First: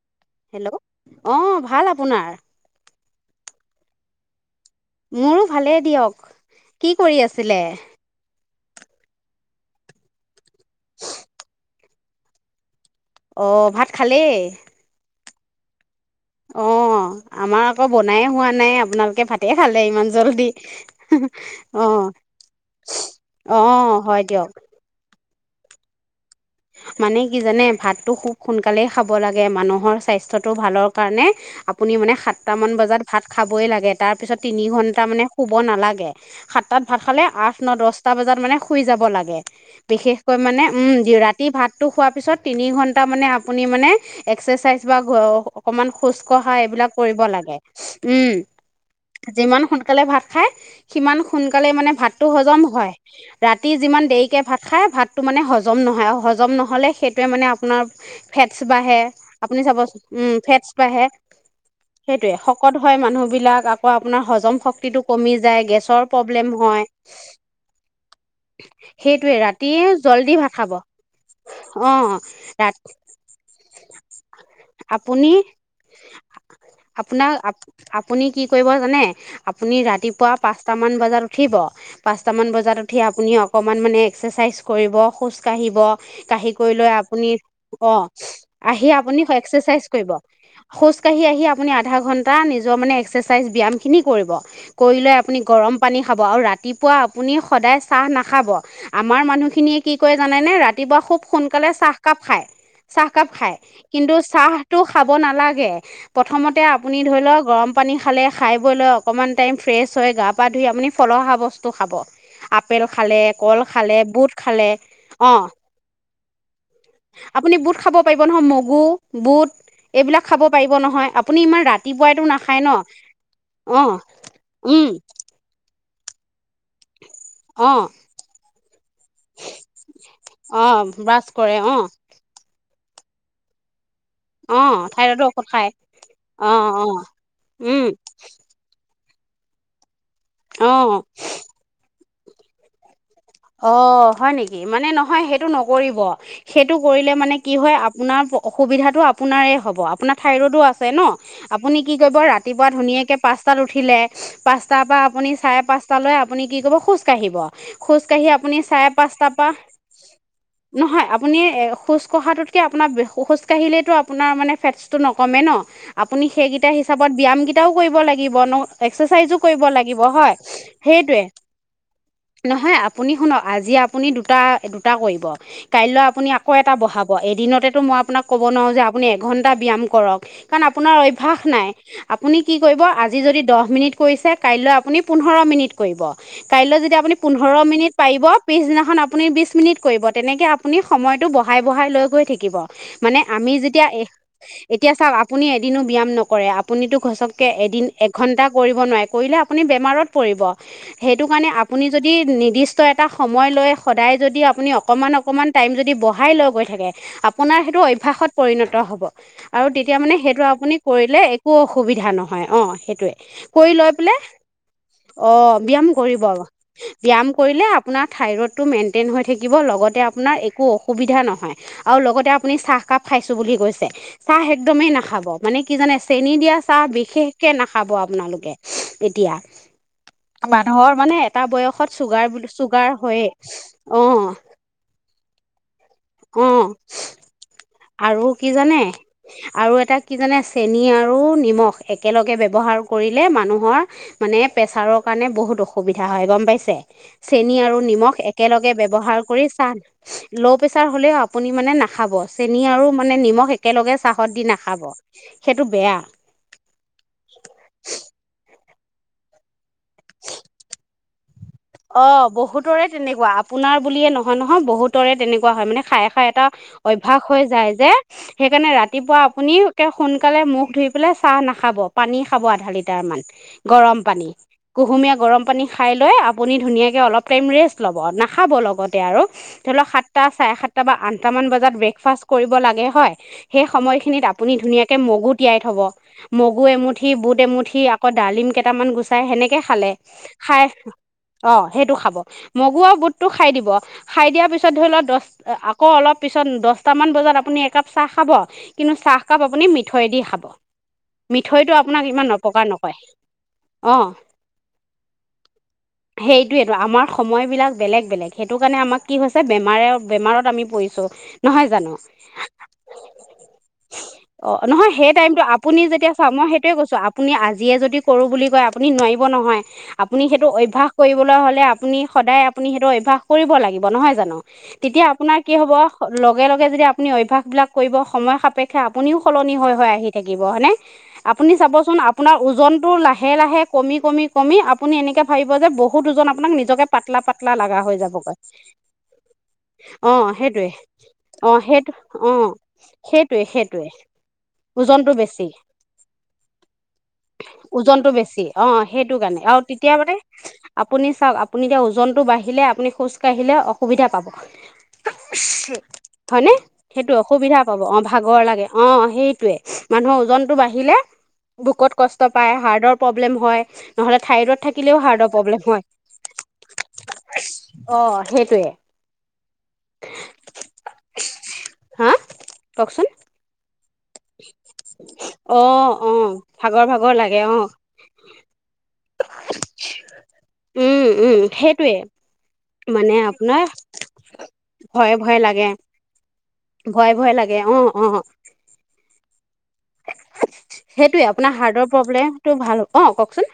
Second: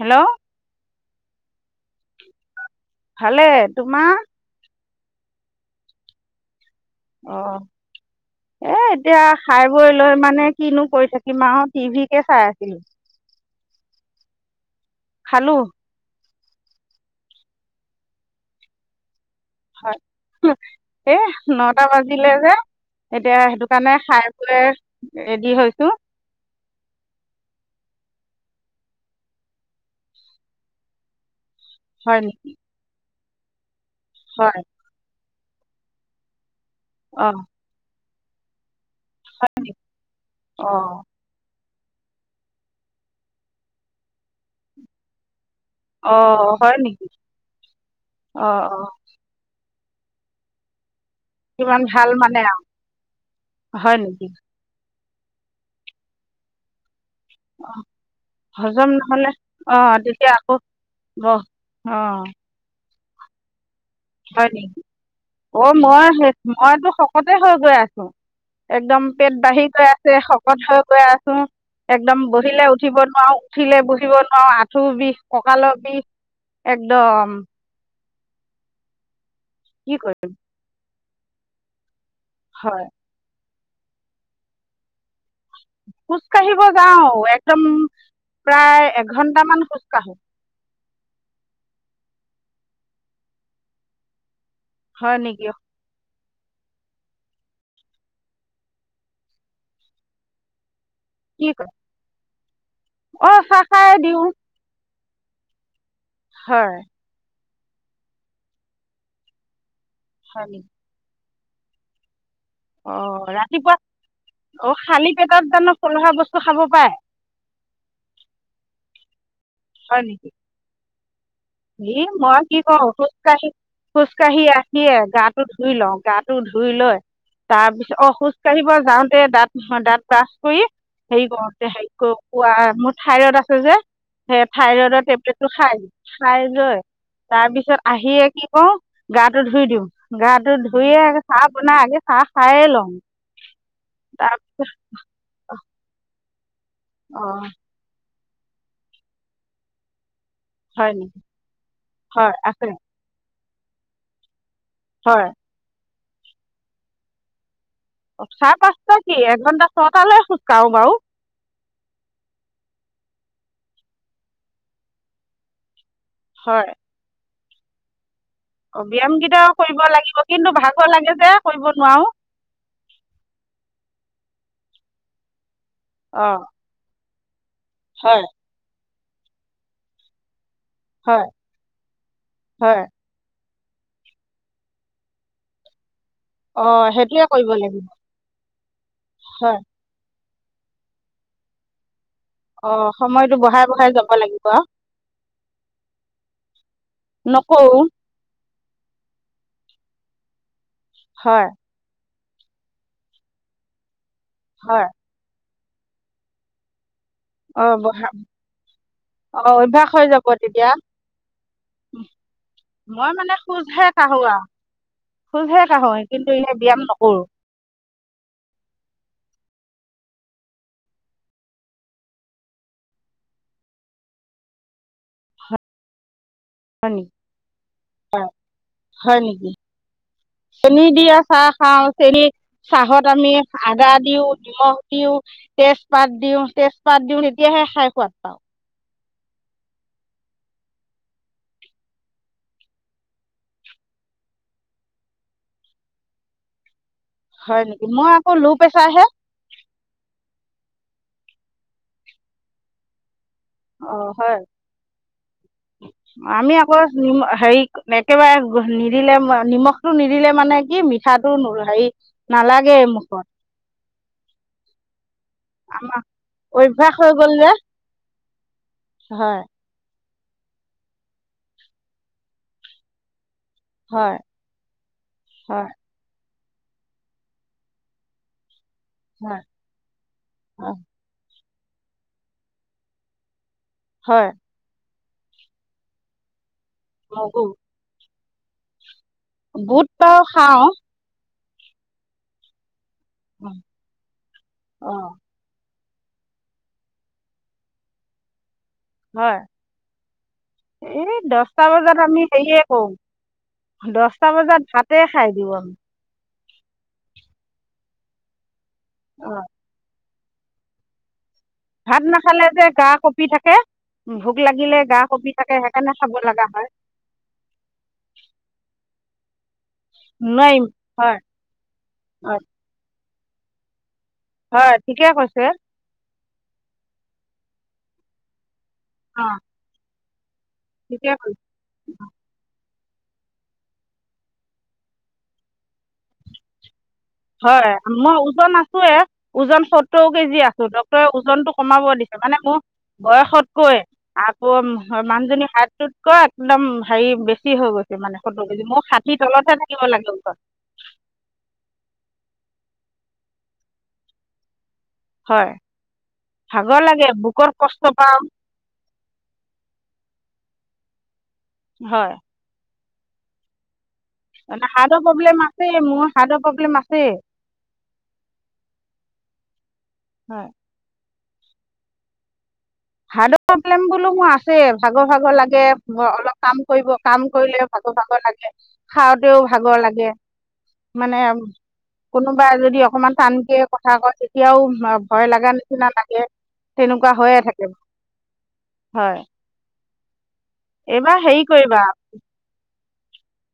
Hello. Hello অহ ভাল আপোনাৰ । ভালে তোমাৰ? মোৰো ভালে দিয়ক । কি কৰি অ' আছিলে? এ এতিয়া খাই বৈ লৈ মানে কিনো কৰি থাকিম আৰু টিভিকে চাই আছিলো । অহ ভাত খালেই । খালো । অহ আমাৰ আকৌ বনায়ে হোৱা নাই আপোনালোকে ভাত হয় এই নটা অঁ বাজিলে যে এতিয়া সেইটো অঁ কাৰণে হয় খাই দিয়ক পই ৰেডি হৈছো । মানে কি জানে ভাতটো খুব সোনকালেই খাব লাগে মানুহৰ স্বাস্থ্যটো ভালৰ কাৰণে আপুনি মানে হয় নেকি সাতটামান বজাত ভাত খাবই লাগে। তাৰপিছত হয় তিনি ঘণ্টা মানে শুব নালাগে । সাতটাত ভাত খালে অ' আঠ, ন, দচ তা বজাত মানে শুই যাব লাগে বিশেষকৈ মানে উম অ' [unintelligible] ভাতটো খোৱাৰ পিছত তিনিঘন্টা মানে আপুনি মানে এক্সাৰচাইজ বা [unintelligible] অকমান খোজ কঢ়া অ' হয় এইবিলাক নেকি কৰিব লাগে উম অ' অ' যিমান সোন- -কালে ভাত খাই সিমান সোনকালে কিমান মানে ভাল ভাতটো হজম আৰু হয় ৰাতি হয় যিমান নেকি দেৰিকে ভাত খাই ভাত তো মানে হজম নহয় আৰু হজ- জম নহ'লে সেই টোৱে মানে ফেটছ হজম বাঢ়ে নহ'লে আপুনি চাবচো অ' উম তেতিয়া আকৌ ফেটছ বাঢ়ে ব- অ' সেইটোৱেই শকত হয় মানুহবিলাক আ হয় নেকি অ গেছৰ মই প্ৰব্লেম হয় মইতো শকতে হৈ গৈ আছো একদম পেট সেইটোৱে বাঢ়ি ৰাতি গৈ আছে জল্দি ভাত শকত খাব হৈ গৈ আছো [unintelligible] অঁ একদম বহিলে ৰাতি উঠিব নোৱাৰো উঠিলে বহিব নোৱাৰো আঁঠুৰ বিষ আপুনি কঁকালৰ বিষ আপোনাৰ একদম আপুনি কি কৰিব জানে আপুনি কি কৰিম ৰাতিপুৱা পাঁচটা মান বজাত উঠিব পাঁচটামান বজাত হয় উঠি আপুনি অকণমান মানে এক্সাৰচাইজ কৰিব খোজ কাঢ়িব খোজ কাঢ়ি কাঢ়িব কৰি লৈ যাওঁ আপুনি একদম অঁ প্ৰায় আহি আপুনি এঘন্টামান খোজ এক্সাৰচাইজ কৰিব কাঢ়ো খোজ কাঢ়ি আহি আপুনি আধা ঘন্টা নিজৰ মানে এক্সাৰচাইজ ব্যায়াম খিনি কৰিব কৰি লৈ হয় আপুনি নেকি গৰম পানী খাব আৰু ৰাতিপুৱা আপুনি সদায় চাহ নাখাব আমাৰ মানুহখিনিয়ে কি কৰে জানেনে ৰাতি পুৱা খুব কি সোনকালে কয় চাহকাপ খায় চাহকাপ অঁ খায় চাহ খাই কিন্তু দিওঁ চাহটো খাব নালাগে প্ৰথমতে হয় আপুনি ধৰি লওঁক গৰম পানী খালে খাই বৈ লৈ অকণমান টাইম ফ্ৰেছ চ গা হয় পা ধুই নেকি ই আপুনি ফলহা বস- বস্তু খাব আপেল অঁ খালে কল ৰাতিপুৱা খালে বুট খালে অ ফলহা বস্তু খাব পায় আপুনি বুট খাব পাৰিব নহয় মগু বুট। হয় নেকি এইবিলাক খাব পাৰিব নহয়। আপুনি ইমান ই ৰাতিপুৱাইতো মই কি নাখায় ন কওঁ, খোজ কাঢ়ি, অঁ খোজ কাঢ়ি উম আহিয়ে গাটো ধুই লওঁ গাটো ধু ধুই লয়, অঁ তাৰপিছত অ খোজ কাঢ়িব যাওঁতে দাঁত নহয় দাঁত ব্ৰাছ কৰি অঁ হেৰি ব্ৰাছ কও, কৰে অঁ হেৰি-কৰি কোৱা থাইৰয়ড আছে যে। সেই অঁ থাইৰয়ডৰ থাইৰডৰ ঔষধ টেবলেটতো খায় খাই খায় অঁ লৈ, অঁ তাৰপিছত উম আহিয়ে কি কওঁ? গাটো ধুই দিওঁ। গাটো অঁ ধুইয়ে চাহ বনাই আগে চাহ খায়ে লওঁ। অঁ হয় তাৰ নেকি, মানে নহয় সেইটো নকৰিব। সেইটো কৰিলে মানে অঁ কি হয়, আপোনাৰ অসুবিধাটো আপোনাৰে হ'ব, আপোনাক থাইৰয়ডও আছে হয় নহ, নেকি আপুনি কি কৰিব হয় আছে ৰাতিপুৱা ধুনীয়াকেই পাঁচ তাত উঠিলে। পাঁচটাৰ পৰা হয় আপুনি চাৰে পাঁচ তালৈ আপুনি কি কব খোজকাঢ়িব। খোজকাঢ়ি আপুনি চাৰে কি পাঁচটা পা, এঘণ্টা ছটালৈ খোজকাঢ়োঁ বাৰু নহয়, আপুনি খোজকঢ়াটোতকে আপোনাৰ কাঢ়িলেতো আপোনাৰ মানে ফেটচটো নকমে ন। আপুনি হয় সেইকেইটা হিচাপত ব্যায়াম গি তাও কৰিব লাগে। কিবনো, অঁ এক্সেৰচাইজও ব্যায়ামকেইটাও কৰিব লাগিব হয়, কিন্তু ভাগৰ লাগে সেইটোৱে, যে কৰিব নোৱাৰোঁ নহয় আপ আজি আপুনি দুটা, দুটা কৰিব। কাইলৈ আপুনি অঁ আকৌ এটা বঢ়াব। ক, এদিনতে মই আপোনাক হয় ক'ব নোৱাৰো যে আপু আপুনি এঘন্টা ব্যায়াম কৰক কাৰণ আপোনাৰ হয় অভ্যাস নাই, আপুনি কি হয় কৰিব আজি যদি দহ দহ মিনিট কৰিছে, কাইলৈ আপুনি পোন্ধৰ মিনিট কৰিব। কাইলৈ অঁ যদি আপুনি সেইটোৱে কৰিব পোন্ধৰ লাগিব মিনিট পাৰিব, পিছদিনাখন আপুনি বিশ হয় মিনিট কৰিব। তেনেকে আপুনি সময়টো বঢ়াই বঢ়াই লৈ গৈ থাকিব অঁ মানে সময়টো আমি বঢ়াই যেতিয়া, বঢ়াই যাব লাগিব আৰু এতিয়া চাওক আপুনি এদিনো ব্যায়াম নকৰে আপুনিতো সচককে নকৰোঁ এদিন একঘন্টা কৰিব নোৱাৰে কৰিলে আপুনি বেমাৰত পৰিব। সেইটো হয় কাৰণে আপুনি যদি দি নিৰ্দিষ্ট ত এটা সময় লৈ সদায় যদি আপুনি হয় অকমান- অকমান টাইম যদি বহ়াই লৈ গৈ থাকে আপোনাৰ অঁ সেইটো বঢ়া অভ্যাসত পৰিণত হ'ব অঁ আৰু অভ্যাস তেতিয়া হৈ মানে যাব সেইটো তেতিয়া আপুনি কৰিলে একো অসুবিধা নহয় অ' মই সেইটোৱে, মানে কৰি খোজহে লৈ পেলাই কাঢ়োঁ আৰু অ' খোজহে ব্যায়াম কাঢ়োঁ কৰিব, কিন্তু এনেই নকৰোঁ ব্যায়াম কৰিলে আপোনাৰ থাইৰইডটো মেইনটেইন হৈ থাকিব লগতে আপোনাৰ একো অসুবিধা নহয় আৰু লগতে আপুনি ছাহ কাপ খাইছোঁ বুলি কৈছে, ছাহ একদমেই নাখাব, মানে কি জানে চেনি দিয়া চাহ হয় নেকি বিশেষকে নাখাব আপোনালোকে, হয় এতিয়া নেকি মানুহৰ মানে এটা বয়সত হেৰি চুগাৰ বুলি চুগাৰ চাহত হয়েই আমি আদা অঁ দিওঁ নিমখ দিওঁ তে পাত দিওঁ অঁ তেজপাত দিওঁ তেতিয়াহে খাই সোৱাদ আৰু পাওঁ কি জানে আৰু এটা কি জানে চেনি আৰু নিমখ একেলগে ব্যৱহাৰ কৰিলে মানুহৰ মানে প্ৰেছাৰৰ কাৰণে বহুত অসুবিধা হয় গম পাইছে। চেনি হয় আৰু নেকি মই নিমখ আকৌ ল' একেলগে প্ৰেছাৰহে ব্যৱহাৰ কৰি চাহ ল' প্ৰেছাৰ হ'লেও আপুনি মানে নাখাব। চেনি আৰু মানে নিমখ একেলগে অ' চাহত হয়, দি নাখাব সেইটো বেয়া আমি আকৌ নি হেৰি একেবাৰে নিদিলে নিমখটো নিদিলে মানে কি মিঠা অ' বহুতৰে তেনেকুৱা, আপোনাৰ বুলিয়ে নহয়- নহয় বহুতৰে তেনেকুৱা কোৱা হয় মানে আমাৰ খাই- খাই এটা অভ্যাস হৈ যায় যে, সেইকাৰণে ৰাতিপুৱা হয় আপুনি সোনকালে মুখ ধুই পেলাই চাহ নাখাব, পানী খাব আধা লিটাৰ মান। গৰম হয় পানী, কুহুমীয়া গৰম পানী হয় খাই লৈ আপুনি ধুনীয়াকৈ অলপ টাইম ৰেষ্ট ল'ব, নাখাব লগ লগতে আৰু হয় ধৰি লক সাতটা চাৰে হয় সাতটা বা আঠটা মান বেক ফাষ্ট কৰিব লাগে হয়। সেই সময়খিনিত হয় আপুনি ধুনীয়াকে কে মগু তিয়াই থ'ব, ম গু এমুঠি বুট মগু এমুঠি আকৌ ডালিম কেটামান গুছ চাই সেনেকে খালে, বুট বাৰু খাই খাওঁ অ', সেইটো খাব। মগু আও বুট টো খাই দিব, খাই দিয়াৰ পিছত ধৰি ল অ' দচ আক ক অলপ পিছত দচটামান বজাত আপুনি একাপ চাহ খাব। কিন্তু চাহকাপ হয়, আপুনি মিঠৈ দি খাব এই দচটা মিঠৈটো বজাত আপোনাক আমি ইমান হেৰিয়ে অপকাৰ নকৰে কৰো। অ দচটা বজাত ভাতে খাই দিওঁ আমি। সেইটোয়েটো আমাৰ সময়বিলাক বেলেগ, বেলেগ সেই সেইটো কাৰণে আমাক কি হৈছে অ' বেমাৰে বেমাৰত আমি পৰিছো। নহয় জানো? ভাত নাখালে যে গা কঁপি থাকে ভোক অ', লাগিলে নহয় গা সেই কঁপি টাইমটো থাকে আপুনি সেইকাৰণে খাব যেতিয়া চা লগা মই হয় সেইটোয়ে কৈছো, আপুনি আজিয়ে যদি কৰো বুলি কয় আপুনি নোৱাৰি হ'ব, নহয় আপুনি সেইটো নোৱাৰিম অভ্যাস হয় কৰিবলৈ হ'লে আপুনি সদায় হয় আপুনি সেইটো অভ্যাস কৰিব লাগিব নহয় জানো? হয় তেতিয়া ঠিকে আপোনাৰ কৈছে কি হ'ব লগে লগে যদি আপুনি অভ্যাসবিলাক কৰিব সময় সাপেক্ষ আপুনিও অ' সলনি হৈ হৈ আহি থাকিব হয়নে? ঠিকে কৈছে। আপুনিচোন আপোনাৰ ওজন লাহে, লাহে কমি, কমি, কমি আপুনি এনেকে ভাবিব যে বহু বহু ওজন আপোনাক নিজকে পাতলা পাতলা হয়, লগা হৈ মই যাবগৈ ওজন আছোয়ে ওজন সত্তৰ অ কেজি আছো সেইটোৱে ডাক্তৰে ওজনটো অ কমাব সেইটো দিছে অ মানে মোৰ সেইটোৱে বয়সতকৈ সেইটোৱে আকৌ ওজনটো বেছি মানুহজনীৰ হাইটোতকৈ একদম হেৰি বেছি হৈ গৈছে ওজনটো মানে বেছি সত্তৰ কেজি অ মোৰ ষাঠি সেইটো কাৰণে তলতহে আৰু থাকিব তেতিয়া লাগে মানে ওজন আপুনি চাওক, আপুনি এতিয়া ওজনটো বাঢ়িলে আপুনি খোজ কাঢ়িলে অসুবিধা পাব। হয় হ'য়নে? ভাগৰ লাগে সেইটো বুকত অসুবিধা পাব কষ্ট অ', পাওঁ ভাগৰ লাগে অ', সেইটোয়ে মানুহৰ ওজনতটো বাঢ়ি আহিলে ভোকত হয় কষ্ট পায়, হাৰ্ডৰ প্ৰব্লেম হয়। নহ'লে, থাইৰড মানে থাকিলেও হাৰ্টৰ হাৰ্ডৰ প্ৰব্লেম আছে হয় মোৰ হাৰ্টৰ প্ৰব্লেম আছেই, অ সেইটোৱে হয়। হা কওকচোন [unintelligible] প্ৰব্লেম বোলো মোৰ আছে ভাগৰ, ভাগৰ লাগে অ অ অলপ কাম ভাগৰ কৰিব ভাগৰ কাম লাগে অ কৰিলেও ভাগৰ, ভাগৰ লাগে। খাওঁতেও ভাগৰ লাগে উম মানে উম সেইটোৱে কোনোবা যদি মানে অকমান কে আপোনাৰ কথা কয়, তেতিয়াও ভয়ে ভয় ভয়ে লগা লাগে নিচিনা লাগে। তেনেকুৱা ভয়ে ভয়ে হৈয়ে থাক লাগে অ', অ। এইবাৰ সেইটোয়ে হেৰি আপোনাৰ হাৰ্টৰ প্ৰব্লেমটো ভাল অ' কওকচোন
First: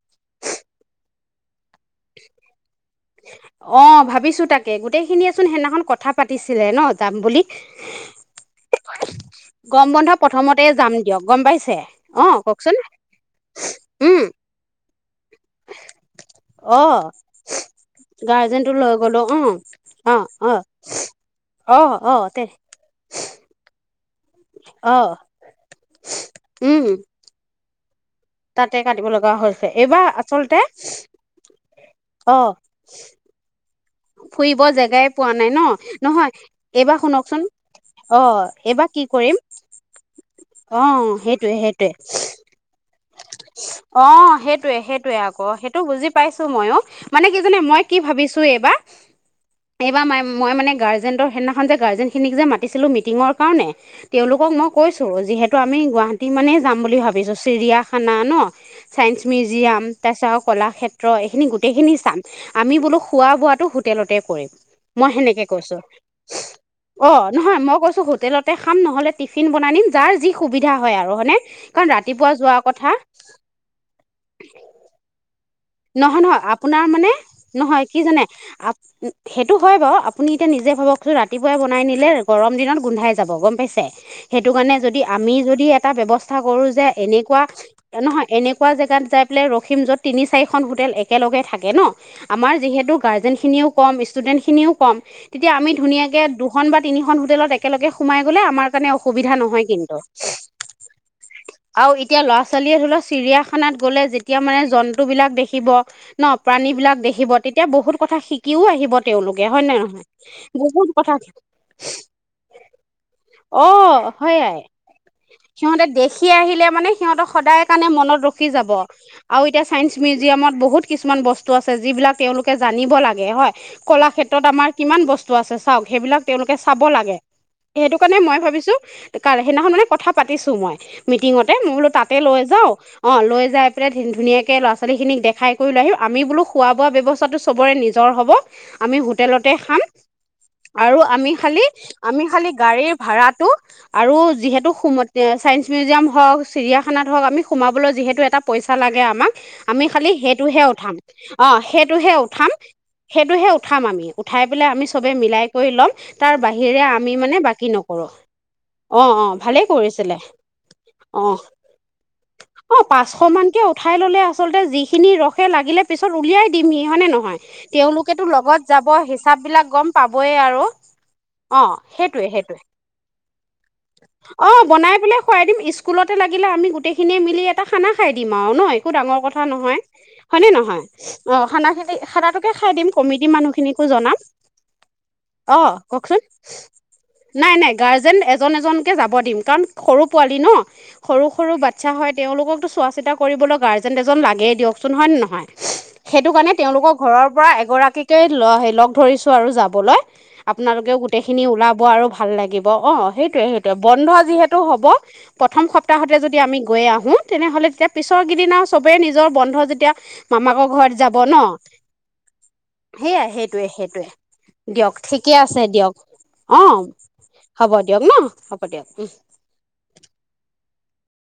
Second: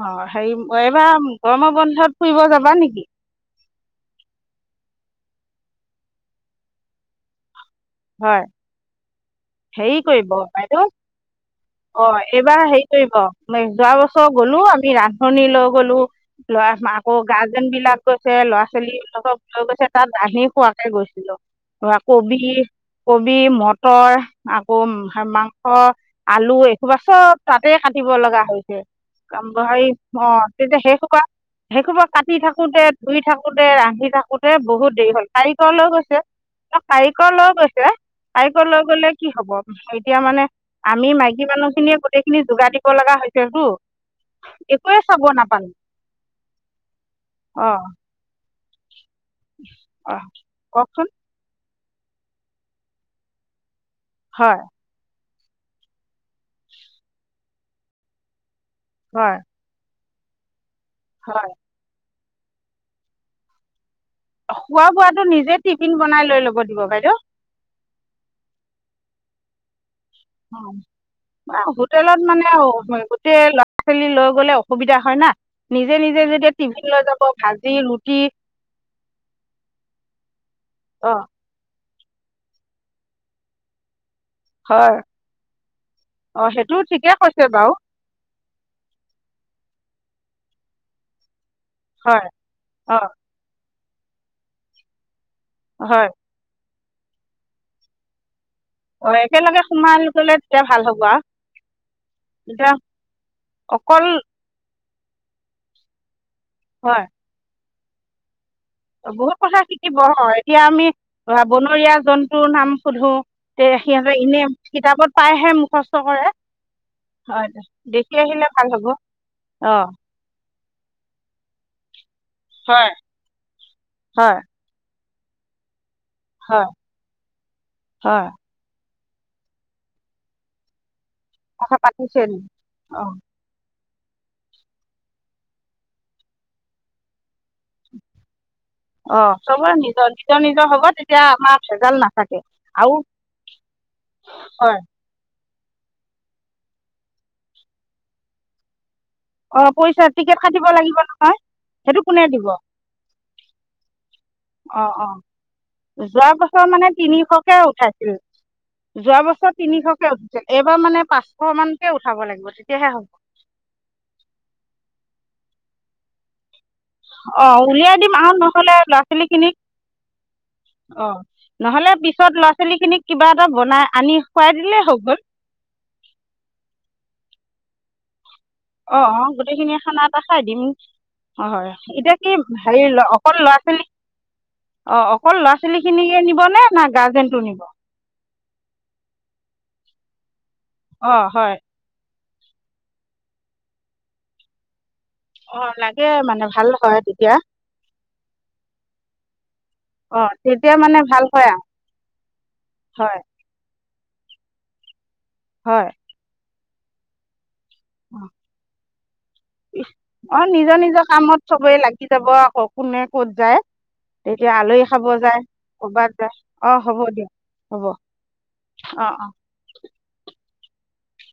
অ হেৰি মই এইবাৰ গৰমৰ বন্ধত ফুৰিব যাবা নেকি অ' ভাবিছো তাকে গোটেইখিনি যদি চোন সেইদিনাখন কথা পাতিছিলে ন যাম বুলি হয়। গৰম হেৰি বন্ধ কৰিব প্ৰথমতে বাইদেউ যাম দিয়ক গম পাইছে অ' এইবাৰ কওকচোন হেৰি কৰিব যোৱা উম বছৰ গ'লো আমি ৰান্ধনি লৈ গ'লো, ল'ৰা অ আকৌ গাৰ্জেন বিলাক গৈছে, গাৰ্জেনটো লৈ গলো ল'ৰা-ছোৱালীবিলাক অ লৈ গৈছে তাত অ ৰান্ধি অ খোৱাওতে গৈছিলো, অ অ কবি তে কবি, মটৰ আকৌ অ মাংস আলু উম এইসোবা চব তাতে কাটি কাটিব লগা তাতে হৈছে কাটিব লগা হৈছে হৰি এইবাৰ অ' আচলতে তেতিয়া সেইসোপা সেইসোপা কাটি অ থাকোতে ধুই থাকোতে ৰা আহি থাকোতে ফুৰিব বহুত জেগাই দেৰি হ'ল পোৱা নাই ন কাৰিকৰ লৈ গৈছে, নহয় এইবাৰ কাৰিকৰ শুনকচোন লৈ গৈছে অ' কাৰিকৰ লৈ এইবাৰ কি গ'লে কৰিম হ'ব এতিয়া মানে আমি অ' মাইকী সেইটোৱে সেইটোৱে মানুহখিনিয়ে গোটেইখিনি যোগাৰ দিব লগা হৈছেতো অ' সেইটোৱে একোৱে সেইটোৱে চাব আকৌ নাপালোঁ সেইটো বুজি পাইছো ময়ো, মানে কিজানে অঁ মই কি ভাবিছো এইবাৰ এইবাৰ ম অঁ মই মানে কওকচোন গাৰ্জেনৰ সেইদিনাখন যে গাৰ্জেনখিনিক যে মাতিছিলো মিটিঙৰ কাৰণে তেওঁলোকক হয় মই কৈছো যিহেতু তো আমি গুৱাহাটী মানেই যাম বুলি ভাবিছো চিৰিয়াখানা ন'। চাইন্স হয় মিউজিয়াম তাৰপিছত আৰু কলাক্ষেত্ৰ ৰ এইখিনি হয় গোটেইখিনি চাম আমি বোলো খোৱা-বোৱাটো । তে কৰিম খোৱা মই বোৱাটো সেনেকে নিজে কৈছো টিফিন বনাই লৈ ল'ব দিব বাইদেউ অ' নহয় মই কৈছো হোটেলতে খাম নহ'লে টিফিন বনাই নিম। যাৰ যি সুবিধা হয় আৰু হয়নে কাৰণ হোটেলত ৰাতিপুৱা মানে যোৱাৰ কথা গোটেই ল'ৰা-ছোৱালী লৈ গ'লে অসুবিধা হয় না নিজে নিজে নহয় নহয় যেতিয়া আপোনাৰ টিফিন লৈ মানে যাব ভাজি নহয় কি ৰুটি জানে আ সেইটো হয় বাৰু আপুনি এতিয়া নিজে ভাবকচোন অঁ ৰাতিপুৱাই বনাই নি নিলে গৰম দিনত গোন্ধাই যাব গম পাইছে । সেইটো কাৰণে হয় যদি আমি যদি এটা ব্যৱস্থা অঁ কৰো সেইটো যে ঠিকে এনেকুৱা কৈছে বাৰু নহয় এনেকুৱা জেগাত যাই পেলাই ৰখিম য'ত তিনি চাৰিখন হোটেল একেলগে থাকে । ন হয় আমাৰ যিহেতু অঁ গাৰ্জেন খিনিয়েও কম, ষ্টুডেন্ট খিনিও কম। তেতিয়া আমি হয় ধুনীয়াকৈ দুখন বা। তিনিখন হোটেলত একেলগে সোমাই গ'লে আমাৰ। অঁ অসুবিধা একেলগে নহয় কিন্তু, সোমাই গ'লে তেতিয়া ভাল হ'ব আৰু আৰু এতিয়া লৰা তেতিয়া ছোৱালীয়ে ধৰিও চিৰিয়াখানাত গলে অকল যেতিয়া মানে জন্তু। [unintelligible] বিলাক দেখিব। ন, প্ৰাণী বিলাক হয় দেখিব। তেতিয়া বহুত কথা শিক। বহুত কথা শিকিব। এতিয়া আমি বহুত কথা বনৰীয়া জন্তুৰ নাম সোধো, তে অ সিহঁতৰ এনে সেয়াই কিতাপত পাইহে সিহঁতে মুখস্থ দেখি কৰে আহিলে মানে সিহঁতক সদায় হয়। দেখি আহিলে ভাল হব। অঁ ছায়ন্স মিউজিয়ামত বহুত। কিছুমান বস্তু আছে যিবিলাক। তেওঁলোকে জানিব হয় লাগে। হয়, হয় কলাক্ষেত্ৰত আমাৰ কিমান বস্তু। আছে চাওক। সেইবিলাক তেওঁলোকে হয় চাব লাগে। সেইটো কাৰণে হয় মই ভাবিছো। কাৰ, সেইদিনাখন মানে কথা পাতিছো মই। মিটিঙতে। মই কথা বোলো তাতে পাতিছে লৈ যাওঁ। অঁ অ' লৈ যাই। সি ধুনীয়াকে। তাকে, ল'ৰা ছোৱালীখিনিক দেখাই কৰি লৈ আহিম। আমি বোলো খোৱা-বোৱা ব্যৱস্থাটো চবৰে নিজৰ হ'ব। আমি অঁ হোটেলতে চবৰে খাম। নিজৰ নিজৰ নিজৰ হ'ব আৰু তেতিয়া আমি আমাৰ খালি, ভেজাল আমি নাথাকে খালি গাড়ীৰ আৰু ভাৰাটো আৰু যিহেতু হয় সোণ, ছায়েন্স। [unintelligible] মিউজিয়াম হওক, চিৰিয়াখানাত হওক, আমি সোমাবলৈ যিহেতু এটা পইচা লাগে আমাক। অঁ আমি পইচা খালি টিকেট সেইটোহে কাটিব উঠাম। লাগিব নহয় অ' সেইটো সেইটোহে কোনে দিব উঠাম। সেইটোহে উঠাম আমি। উঠাই পেলাই আমি অঁ চবে অঁ মিলাই কৰি ল'ম। যোৱা তাৰ বছৰ বাহিৰে আমি মানে তিনিশকৈ বাকী নকৰোঁ। উঠাইছিল অ' যোৱা অ' বছৰ ভালেই কৰিছে তিনিশকৈ তাই। উঠিছিল এইবাৰ মানে পাঁচশমানকৈ উঠাব লাগিব অ-অ' তেতিয়াহে হ'ব পাঁচশ মানকে উঠাই ল'লে আ [unintelligible] আচলতে যিখিনি ৰখে। লাগিলে পিছত উলিয়াই দিম। হয়নে নহয়। অঁ উলিয়াই তেওঁলোক দিম টো আহক লগত নহ'লে যাবই। ল'ৰা হিচাপ ছোৱালীখিনিক বিলাক গম পাবই আৰু, অঁ অ' নহ'লে সেইটোৱেই পিছত ল'ৰা সেইটোৱেই। ছোৱালীখিনিক কিবা এটা বনাই আনি খুৱাই অ' দিলেই বনাই হৈ মেলি গ'ল খুৱাই দিম, স্কুলতে লাগিলে, আমি গোটেই খিনি মিলি। এটা খানা খাই। [unintelligible] দিম আৰু ন? একো ডাঙৰ কথা। গোটেইখিনি নহয় খানা এটা খাই হয়নে দিম। নহয় অ হয়, খানা হয়। খিনি এতিয়া কি, খানাটোকে খাই হেৰি দিম কমিটি অকল ল'ৰা মানুহখিনিকো ছোৱালী, জনাম অ অকল ল'ৰা অ ছোৱালী কওকচোন খিনিকে নিবনে না গাৰ্জেনটো নাই নিব? নাই গাৰ্জেন এজন এজনকৈ যাব দিম কাৰণ সৰু পোৱালী ন। অঁ সৰু সৰু হয় বাচ্ছা হয়। তেওঁলোকতো চোৱা চিতা কৰিবলৈ গাৰ্জেন এজন। জন লাগেই দিয়ক। হয়ন নহয়, অঁ লাগে সেইটো মানে কাৰণে ভাল তেওঁলোকৰ হয় ঘৰৰ তেতিয়া পৰা এগৰাকী [unintelligible] তেই, ল-লগ ধৰিছো আৰু যাব। অঁ তেতিয়া আপোনালোকে মানে গোটেই ভাল খিনি হয় ওলাব আৰু ভাল লাগিব। অ হয় সেইটোৱেই সেইটোৱে। বন্ধ আজি হেতু হ'ব। প্ৰথম হয় সপ্তাহতে যদি আমি গৈ আহো তেনেহ'লে এতিয়া পিছৰ অঁ কিদিনা চবে নিজৰ বন্ধ যেতিয়া অঁ মামাকৰ নিজৰ ঘৰত নিজৰ যাব ন? কামত চবেই লাগি যাব আকৌ কোনে ক'ত সেইয়াই যায় সেইটোৱে তেতিয়া সেইটোৱে আলহী দিয়ক, খাব ঠিকে যায় আছে দিয়ক, ক'ৰবাত যায় অ অঁ হ'ব দিয়ক হ'ব দিয়ক ন হ'ব দিয়ক উম। অঁ অঁ